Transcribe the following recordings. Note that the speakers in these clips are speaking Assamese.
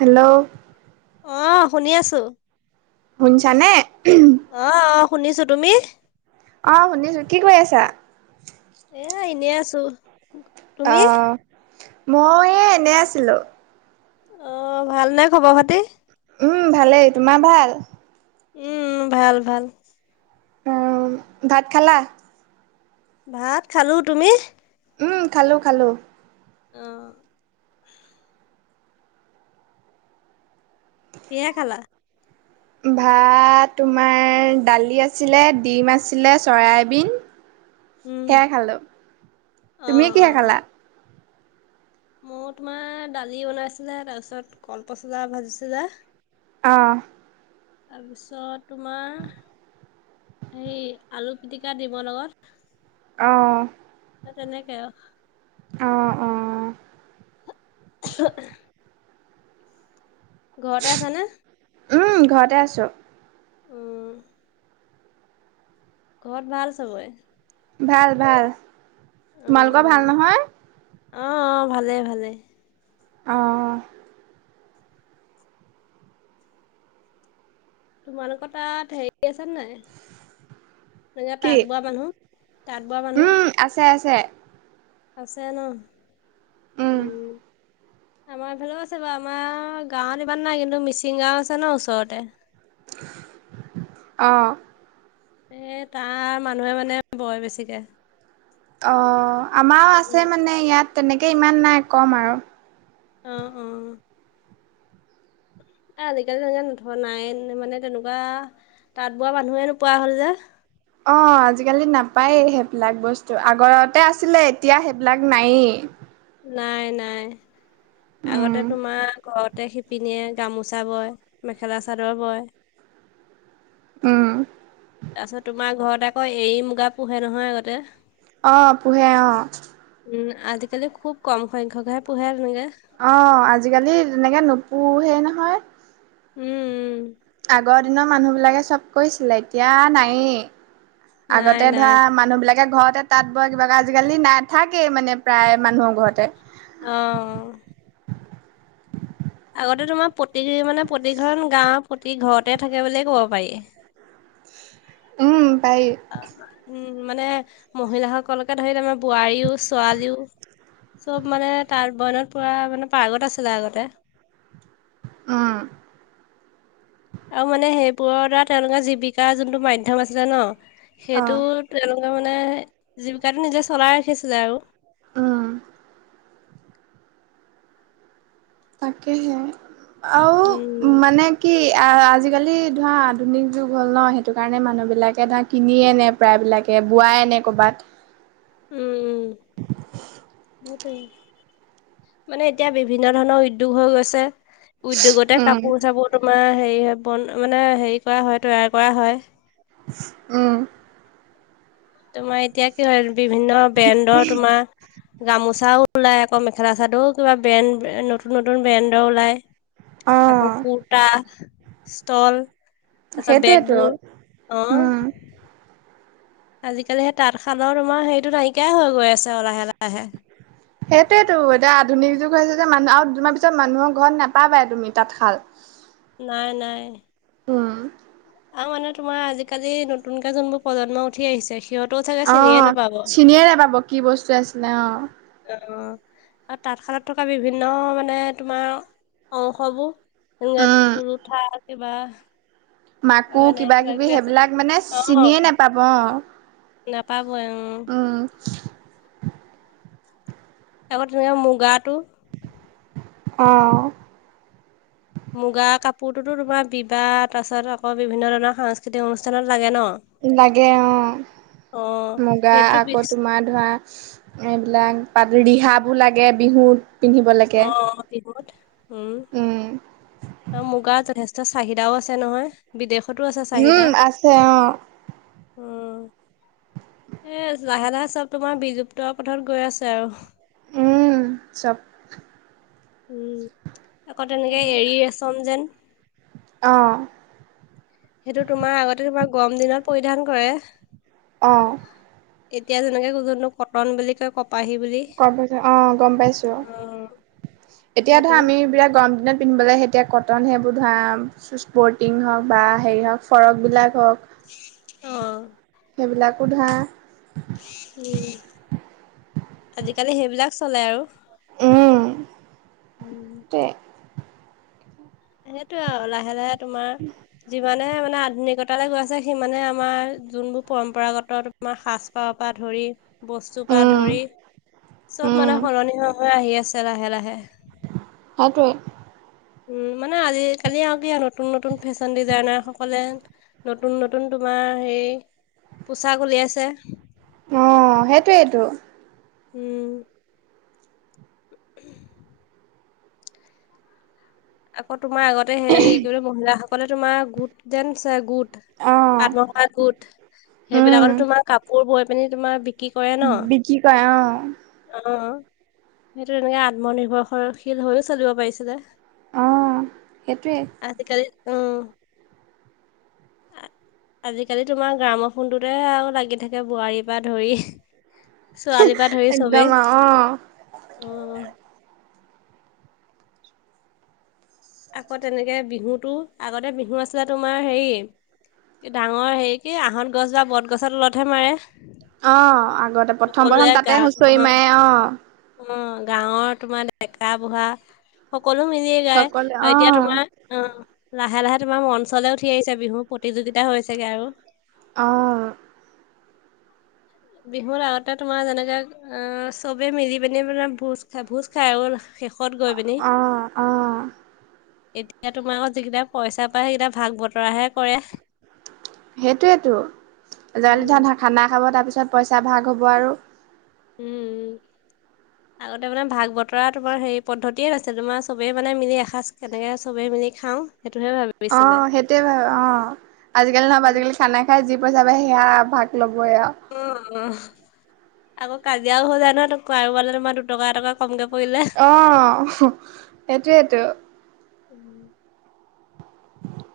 হেল্ল' অঁ শুনি আছোঁ। শুনছা নে? অঁ-অঁ শুনিছো- তুমি? অ শুনিছো, কি কয়ি আছা? এ এনেই আছোঁ। অ' মই এনেই আছিলো। অঁ ভালনে খবৰ-খাতি? উম্ ভালেই, তোমাৰ ভাল? উম্ ভাল ভাল। অ' ভাত খালা? ভাত খালো, তুমি? উম্ খালোঁ খালোঁ। অ কিহে খালা ভাত তোমাৰ দালি আছিলে ডিম আছিলে চয়াবিন। উম সেয়াই খালো অ তুমি কিহে খালা মোৰ তোমাৰ দালি বনাইছিলে তাৰপিছত কলপচলা ভাজিছিলে। অ তাৰপিছত তোমাৰ হেৰী আলু পিটিকা দিমৰ লগত অঁ হে তেনেকে আও অ অ উ [unintelligible] ঘৰতে আছ নে উম ঘৰতে আছোঁ উম ঘৰত ভাল চবৰে ভাল ভাল অ অ তোমালোকৰ ভাল নহয় অ অ ভালেই ভালেই অঁ তোমালোকৰ তাত হেৰি আছে নাই এ কি? তাঁত বোৱা মানু্হ তাঁত বোৱা মানু্হ উম, আছে আছে আছে ন উম আমাৰ ফালেও আছে বাৰু আমাৰ গাঁৱত ইমান নাই কিন্তু মিচিং গাঁও আছে ন ওচৰতে। অ এ তাৰ মানুহে মানে বয় বেছিকে। অঁ আমাৰও আছে উম মানে ইয়াত তেনেকে ইমান বেছি নাই ক'ম আৰু। অ অ এ আজিকালি তে নথোৱা নাই মানে তেনেকুৱা তাঁত বোৱা মানুহে নোপোৱা হ'ল যে। অ আজিকালি নাপায় সেইবিলাক বস্তু আগৰতে আছিলে এতিয়া সেইবিলাক নায়েই। নাই নাই উম, আগতে তোমাৰ ঘৰতে খে শিপিনেয়ে গামোচা বয় মেখেলা চাদৰ বয়। উম তাৰপিছত তোমাৰ ঘৰত আকৌ এৰী মুগা পোহে নহয় আগতে। অ পোহে অ। উম আজিকালি খুব কম সংখ্যক হে পোহে তেনেকে। অ আজিকালি তেনেকে নোপোহে নহয়। উম উ আগৰ দিনৰ মানুহবিলাকে চব কৰিছিলে এতিয়া নায়েই। নাই আগতে ধৰা নাই মানুহবিলাকে ঘৰতে তাত বোৱা কিবা আজিকালি নাথাকেই মানে প্ৰায় মানুহৰ ঘৰতে। অ আগতে তোমাৰ প্ৰতি মানে প্ৰতিখন গাঁৱৰ প্ৰতি ঘৰতে থাকে বুলিয়ে কব পাৰি। উম পাৰি। উম মানে মহিলাসকলকে ধৰি আমাৰ বোৱাৰীও ছোৱালীও চব মানে তাঁত বইনত পৰা মানে পাৰ্গত আছিলে আগতে। উম আৰু মানে সেইবোৰৰ দাৰা তেওঁলোকৰ জীৱিকা যোনটো মাধ্যম আছিলে ন' সেইটো অ', তেওঁলোকে মানে জীৱিকাটো নিজে চলাই ৰাখিছিলে আৰু। অঁ। তাকেহে আৰু উম মানে কি আজিকালি ধৰা আধুনিক যুগ হ'ল ন' সেইটো কাৰণে মানুহবিলাকে ধৰা কিনি আনে প্ৰায়বিলাকে বোৱাই আনে ক'ৰবাত। উম উম [unintelligible] মানে এতিয়া বিভিন্ন ধৰণৰ উদ্যোগ হৈ গৈছে। উদ্যোগতে কাপোৰ উম চাপোৰ তোমাৰ হেৰি হয়, বন মানে হেৰি কৰা হয় তৈয়াৰ কৰা হয়। উম। তোমাৰ এতিয়া কি হয় বিভিন্ন ব্ৰেণ্ডৰ তোমাৰ গামোচাও ওলাই আকৌ মেখেলা চাদৰো কিবা বেন নতুন নতুন ব্ৰেণ্ডৰ ওলাই অ আকৌ কুৰ্তা ষ্টল, তাৰপিছত সেইটোয়েতো বেগবোৰ, অ'। উম আজিকালি সেই তাঁতশালৰ তোমাৰ হেৰিটো নাইকিয়াই হৈ গৈ আছে লাহে লাহে। সেইটোৱেতো, এতিয়া আধুনিক যুগ হৈছে যে মানুহ আৰু দুদিনমান পিছত মানুহৰ ঘৰত নাপাবাই তুমি তাঁতশাল। নাই নাই। উম আৰু মানে তোমাৰ আজিকালি নতুনকে যোনবোৰ প্ৰজন্ম উঠি আহিছে সিহঁতেও চাগে চিনিয়ে অঁ' নাপাব। চিনিয়ে নাপাব কি বস্তু আছিলে অঁ। অঁ আৰু তাঁতশালত থকা বিভিন্ন মানে তোমাৰ অংশবোৰ যেনেকে উম তুলুথা কিবা আৰু মাকো এনে কিবা কিবি আছে সেইবিলাক মানে অ চিনিয়ে নেপাব অঁ। নাপাবই উমঁ। উম। আকৌ তেনেকে মুগাটো। অঁ। মুগা কাপোৰতোতো তোমাৰ বিবাহ তাৰপাছত আকৌ বিভিন্ন ধৰণৰ সাংস্কৃতিক অনুষ্ঠানত লাগে ন। লাগে অঁ, অ মুগা সেইটো আকৌ পিছ তোমাৰ ধৰা এইবিলাক পাত ৰিহাবোৰ লাগে বিহুত, পিন্ধিবলৈকে অ বিহুত উম উম আৰু মুগাৰ জসেষ্ট তাৰ চাহিদাও আছে নহয়। বিদেশতো আছে! চাহিদা উম আছে অঁ। উম এ লাহে লাহে চব তোমাৰ বিলুপ্ত পথত গৈ আছে আৰু। উম চব উম, আকৌ তেনেকে এৰী ৰেচম যেন অঁ। সেইটো তোমাৰ, আগতে তোমাৰ, গৰম দিনত পৰিধান কৰে। অঁ। এতিয়া যেনেকে কো-কোনো-কটন বুলি কয় কপাহী বুলি গম পাইছ অ', গম পাইছোঁ। অ এতিয়া ধৰ সেইটো আমি বিলাক গৰম দিনত পিন্ধিবলৈ সে এতিয়া কটন সেইবোৰ দাম স্পৰ্টিং হওক বা হেৰি হওক ফ্ৰৰক বিলাক হওক, অঁ। সেইবিলাকো ধৰা। উম, আজিকালি সেইবিলাক চলে আৰু উম। উম হে সেইটোয়ে আও লাহে লাহে তোমাৰ যিমানে মানে, আধুনিকতালৈ গৈ আছে, সিমানে আমাৰ যোনবোৰ পৰম্পৰাগত আমাৰ সাজ পাৰ পৰা ধৰি বস্তুৰ পৰা উম ধৰি চব উম মানে সলনি হৈ হৈ আহি আছে লাহে লাহে! সেইটোৱে উম, মানে আজ কালি আৰু কি আৰু নতুন, নতুন ফেশ্বন ডিজাইনাৰ সকলে নতুন, নতুন তোমাৰ হেৰি পোচাক উলিয়াইছে। অ', সেইটোৱেইটো। উম। আকৌ তোমাৰ আগত তে হে কি বুলি মহিলাসকলে তোমাৰ গোট যেন চ গোট, অ আত্মসহায় গোট উম সেইবিলাকতো তোমাৰ কাপোৰ বৈ পিনি তোমাৰ বিক্ৰী কৰে ন? বিক্ৰী কৰা অঁ। অহ, সেইটো তেনেকে আত্মনিৰ্ভৰশৰশীল হৈও চলিব পাৰিছিলে। অঁ সেইটোৱে। আজ কালি! অ' [inaudible] আজিকালি তোমাৰ গ্ৰামৰ ফোনটোতহে আও লাগি থাকে বোৱাৰীৰ পৰা ধৰি ছোৱালীৰ পৰা ধৰি চবেই! একদম আৰু অ', অ' আকৌ তেনেকে বিহুতো, আগতে বিহু আছিলে তোমাৰ হেৰি ডাঙৰ হেৰি কি আঁহত গছ বা বট গছৰ তলতহে মাৰে! অঁ আগতে প্ৰথম প্ৰথম সকলোৱে তাতে হুঁচৰি মাৰে অঁ। অহ, গাঁৱৰ তোমাৰ ডেকা বুঢ়া সকলো মিলিয়ে গায় সকলোৱে আৰু এতিয়া অ', তোমাৰ অঁ, লাহে লাহে তোমাৰ অঞ্চলে উঠি আহিছো বিহু প্ৰতিযোগিতা হৈছেগে আৰু। অহ। বিহুৰ আগতে তোমাৰ যেনেকাে অঁ চবে মিলি পিনি মানে ভোজ খাই ভোজ খাই হ'ল। শেষত গৈ পিনি অ', অ'। এতিয়া তোমাৰ আকৌ যিকেইটা পইচা পায় সেইকেইটা ভাগ বতৰাহে কৰে। সেইটোৱেতো, উম [unintelligible] খানা খাব তাৰপিছত পইচা ভাগ হ'ব আৰু। উম। [unintelligible] আগতে মানে ভাগ বতৰা তোমাৰ হেৰি পদ্ধতিয়ে নাছিল, তোমাৰ চবেই মানে মিলি এসাঁজ তেনেকৈ চবেই মিলি খাওঁ- সেইটোহে ভা অঁ সেইটো ৱে ভাবে অঁ, আজিকালি নহব আজিকালি খানা খাই যি পইচা পায় সেয়া ভাগ ল'বই আৰু। উমঁ উমঁ। আকৌ কাজিয়াও হৈ যায় নহয় কাৰোবাৰে তোমাৰ দুটকা এটকা কমকে পৰিলে। অঁ, সেইটোৱেইতো। [unintelligible]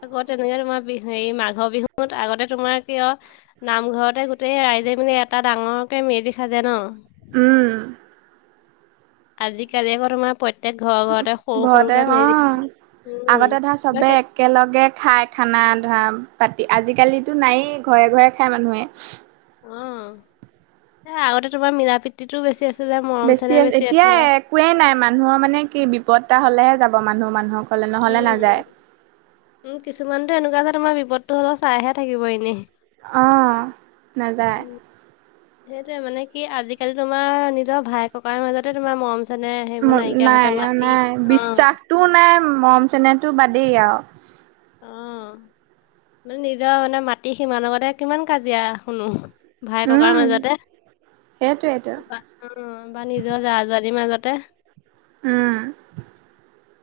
আকৌ তেনেকে তোমাৰ বিহু মাঘৰ বিহুত আগতে তোমাৰ কিয় নামঘৰতে গোটেই ৰাইজে মানে এটা ডাঙৰকে মেজি সাজে ন'। উমঁ। আজিকালি আকৌ তোমাৰ প্ৰত্যয়েক ঘৰৰ ঘৰতে সৰু ঘৰতে সৰুকে মেজি অ', সাজে, উমঁ আগতে ধৰা চবে বাকী একেলগে খায় খানা ধৰা, পাতি আজিকালিতো নায়েই ঘৰে ঘৰে খাই মানুহে। অঁ' এ আগতে তোমাৰ মিলা প্ৰীতিটো বেছি আছিলে, মৰম চেনেহ আছে বেছি এতিয়া আছিল। একোৱেই নাই, মানুহৰ মানে কি বিপদ এটা হ'লেহে যাব মানুহ মানুহৰ উমঁ, উমঁ কিছুমানতো এনেকুৱা যে তোমাৰ বিপদটো হ'লেও চাইহে থাকিব এনেই। অঁহ', নাযায়। উম। সেইটোৱে মানে কি আজিকালি তোমাৰ নিজৰ ভাই ককাৰ মাজতে তোমাৰ মৰম- যেনে সেইবোৰ নাইকিয়া হৈছে মাটি, অঁ। টো নাই মৰম চেনেহটো বাদেই আৰু। অঁহ', মানে নিজৰ মানে মাটি সিমান লগতে কিমান কাজিয়া শুনো। ভাই, উম ককাইৰ মাজতে। সেইটোৱেইটো উমঁ, নিজৰ জাহ-জলীৰ মাজতে। উম।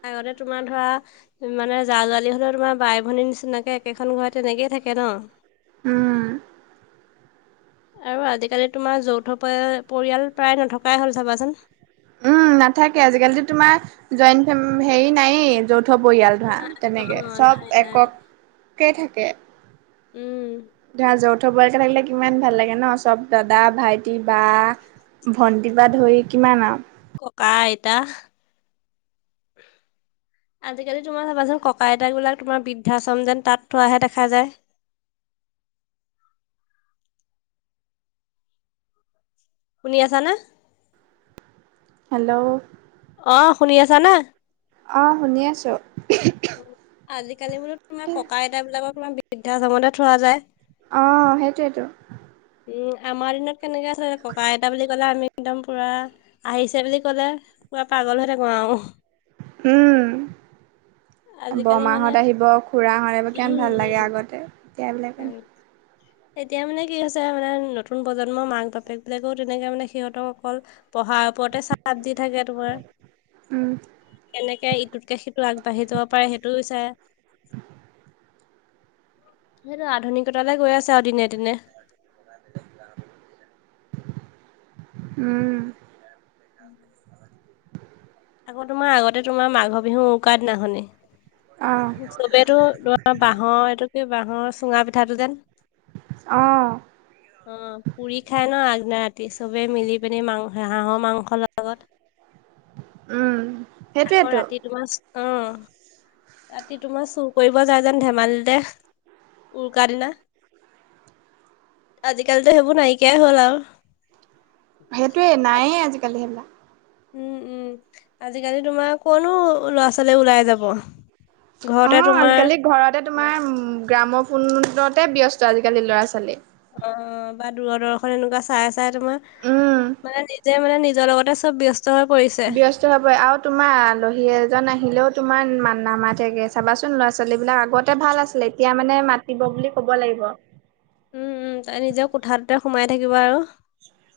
আগতে তোমাৰ ধৰা মানে জা জালি হ'লে- তোমাৰ বাই, ভনীৰ নিচিনাকে একেখন ঘৰত তেনেকয়ে থাকে ন। উমঁ। আৰু আজিকালি তোমাৰ যৌথ পৰিয়াল প্ৰায় নথকাই হ'ল চাবাচোন। উমঁ নাথাকে। আজিকালিতো তোমাৰ জইণ্টে হেৰি নায়েই য'ত- যৌথ পৰিয়ালত ধৰা নাই তেনেকৈ অ', চব নাই নাই। এককে থাকে। উম। ধৰা যৌথ পৰিয়ালকে থাকিলে কিমান ভাল লাগে ন চব দাদা, ভাইটি, বা- ভণ্টি বা ধৰি কিমান আৰু। ককা, আইতা। আজিকালি তোমাৰ চাবাচোন ককা-আইতাবিলাক তোমাৰ বৃদ্ধাশ্ৰম যেন তা'ত থোৱাহে দেখা যায়। শুনি আছা নে? হেল্ল'। অঁ', - শুনি আছা নে? অঁ', - শুনি আছোঁ। আজিকালি বোলো তোমাৰ ককা-আইতা বিলাকক তোমাৰ বৃদ্ধাশ্ৰমতহে থোৱা যায়। অঁহ', সেইটোৱেইেতো। উম, আমাৰ দিনত কেনেকে আছিল ককা-আইতা বুলি ক'লে আমি একদম পূৰা আহিছে বুলি ক'লে, পূৰা পাগল হৈ থাকোঁ আৰু। উমঁ। আজিকালি মানে বৰমাহত আহিব, খুৰা হঁত আহিব, কিমান ভাল লাগে উম আগতে। এতিয়া এইবিলাক [unintelligible] এতিয়া মানে কি হৈছে মানে নতুন প্ৰজন্মৰ মাক-বাপেক বিলাকেও তেনেকৈ মানে সিহঁতক অকল- পঢ়াৰ ওপৰতে চাপ দি থাকে তোমাৰ- উম কেনেকে ইটোতকে সিটো আগবাঢ়ি যাব পাৰে সেইটো বিচাৰে। সেইটো আধুনিকতালৈ গৈ আছে আৰু দিনে-দিনে। [inaudible] উমঁ। [inaudible] আকৌ তোমাৰ আগতে তোমাৰ মাঘৰ বিহু উকাৰ দিনাখনি। অঁ [unintelligible] ধৰা বাঁহৰ এইটো কি বাঁহৰ চুঙা পিঠাটো [unintelligible] অঁ উম, পুৰি খাই ন আগদিনা ৰাতি চবেই মিলি পিনি মাংস, হাঁহৰ মাংস লগ উমঁ। আকৌ ৰাতি মাছ [inaudible] ৰাতি তোমাৰ চুৰ কৰিব যায় যেন ধেমালিতে। উৰুকা দিনা আজিকালিতো সেইবোৰ নাইকিয়াই হ'ল আৰু। সেইটোৱে নাইয়ে আজিকালি সেইবিলাক। উম উম' আজিকালি তোমাৰ কনো ল'ৰা ছোৱালী ওলাই যাব? ঘৰতে অঁ তোমাৰ আজিকালি ঘৰতে অ তোমাৰ গ্ৰামকুণ্ডতে ব্যস্ত আজিকালি ল'ৰা ছোৱালী। অঁ অ বা দূৰদৰ্শন এনেকুৱা চাই আছ- চাই তোমাৰ উম মানে নিজে মানে নিজৰ লগতে চব ব্যস্ত হৈ পৰিছে। ত হ'ব ই আৰু তোমাৰ আলহী এজন আহিলেও তোমাৰ মান নামাতেগে চাবাচোন ল'ৰা ছোৱালী বিলাক আগত। তে ভাল আছিলে এতিয়া মানে মাতিব বুলি ক'ব লাগিব। উম উম' তাই নিজৰ কোঠাটোতে সোমাই থাকিব আৰু।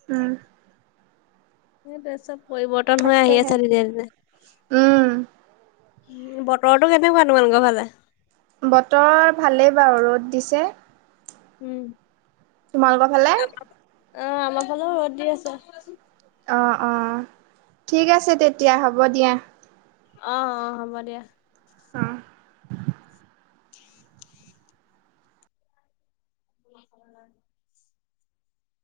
উম' সেইটোয়ে চব পৰিৱৰ্তন হৈ আহি তাকেহে। আছে দিনে দিনে। উম, বতৰটো কেনেকুৱা তোমালোকৰ ফালে? বতৰ ভালেই বাৰু ৰ'দ দিছে। উম' তোমালোকৰ ফালে? তাপা অঁ আমা ফালেও ৰদ দি আছে। অঁ অঁ ঠিক আছে তেতিয়া, হ'ব দিয়া। অঁ অঁ হ'ব দিয়া। অ'। [inaudible]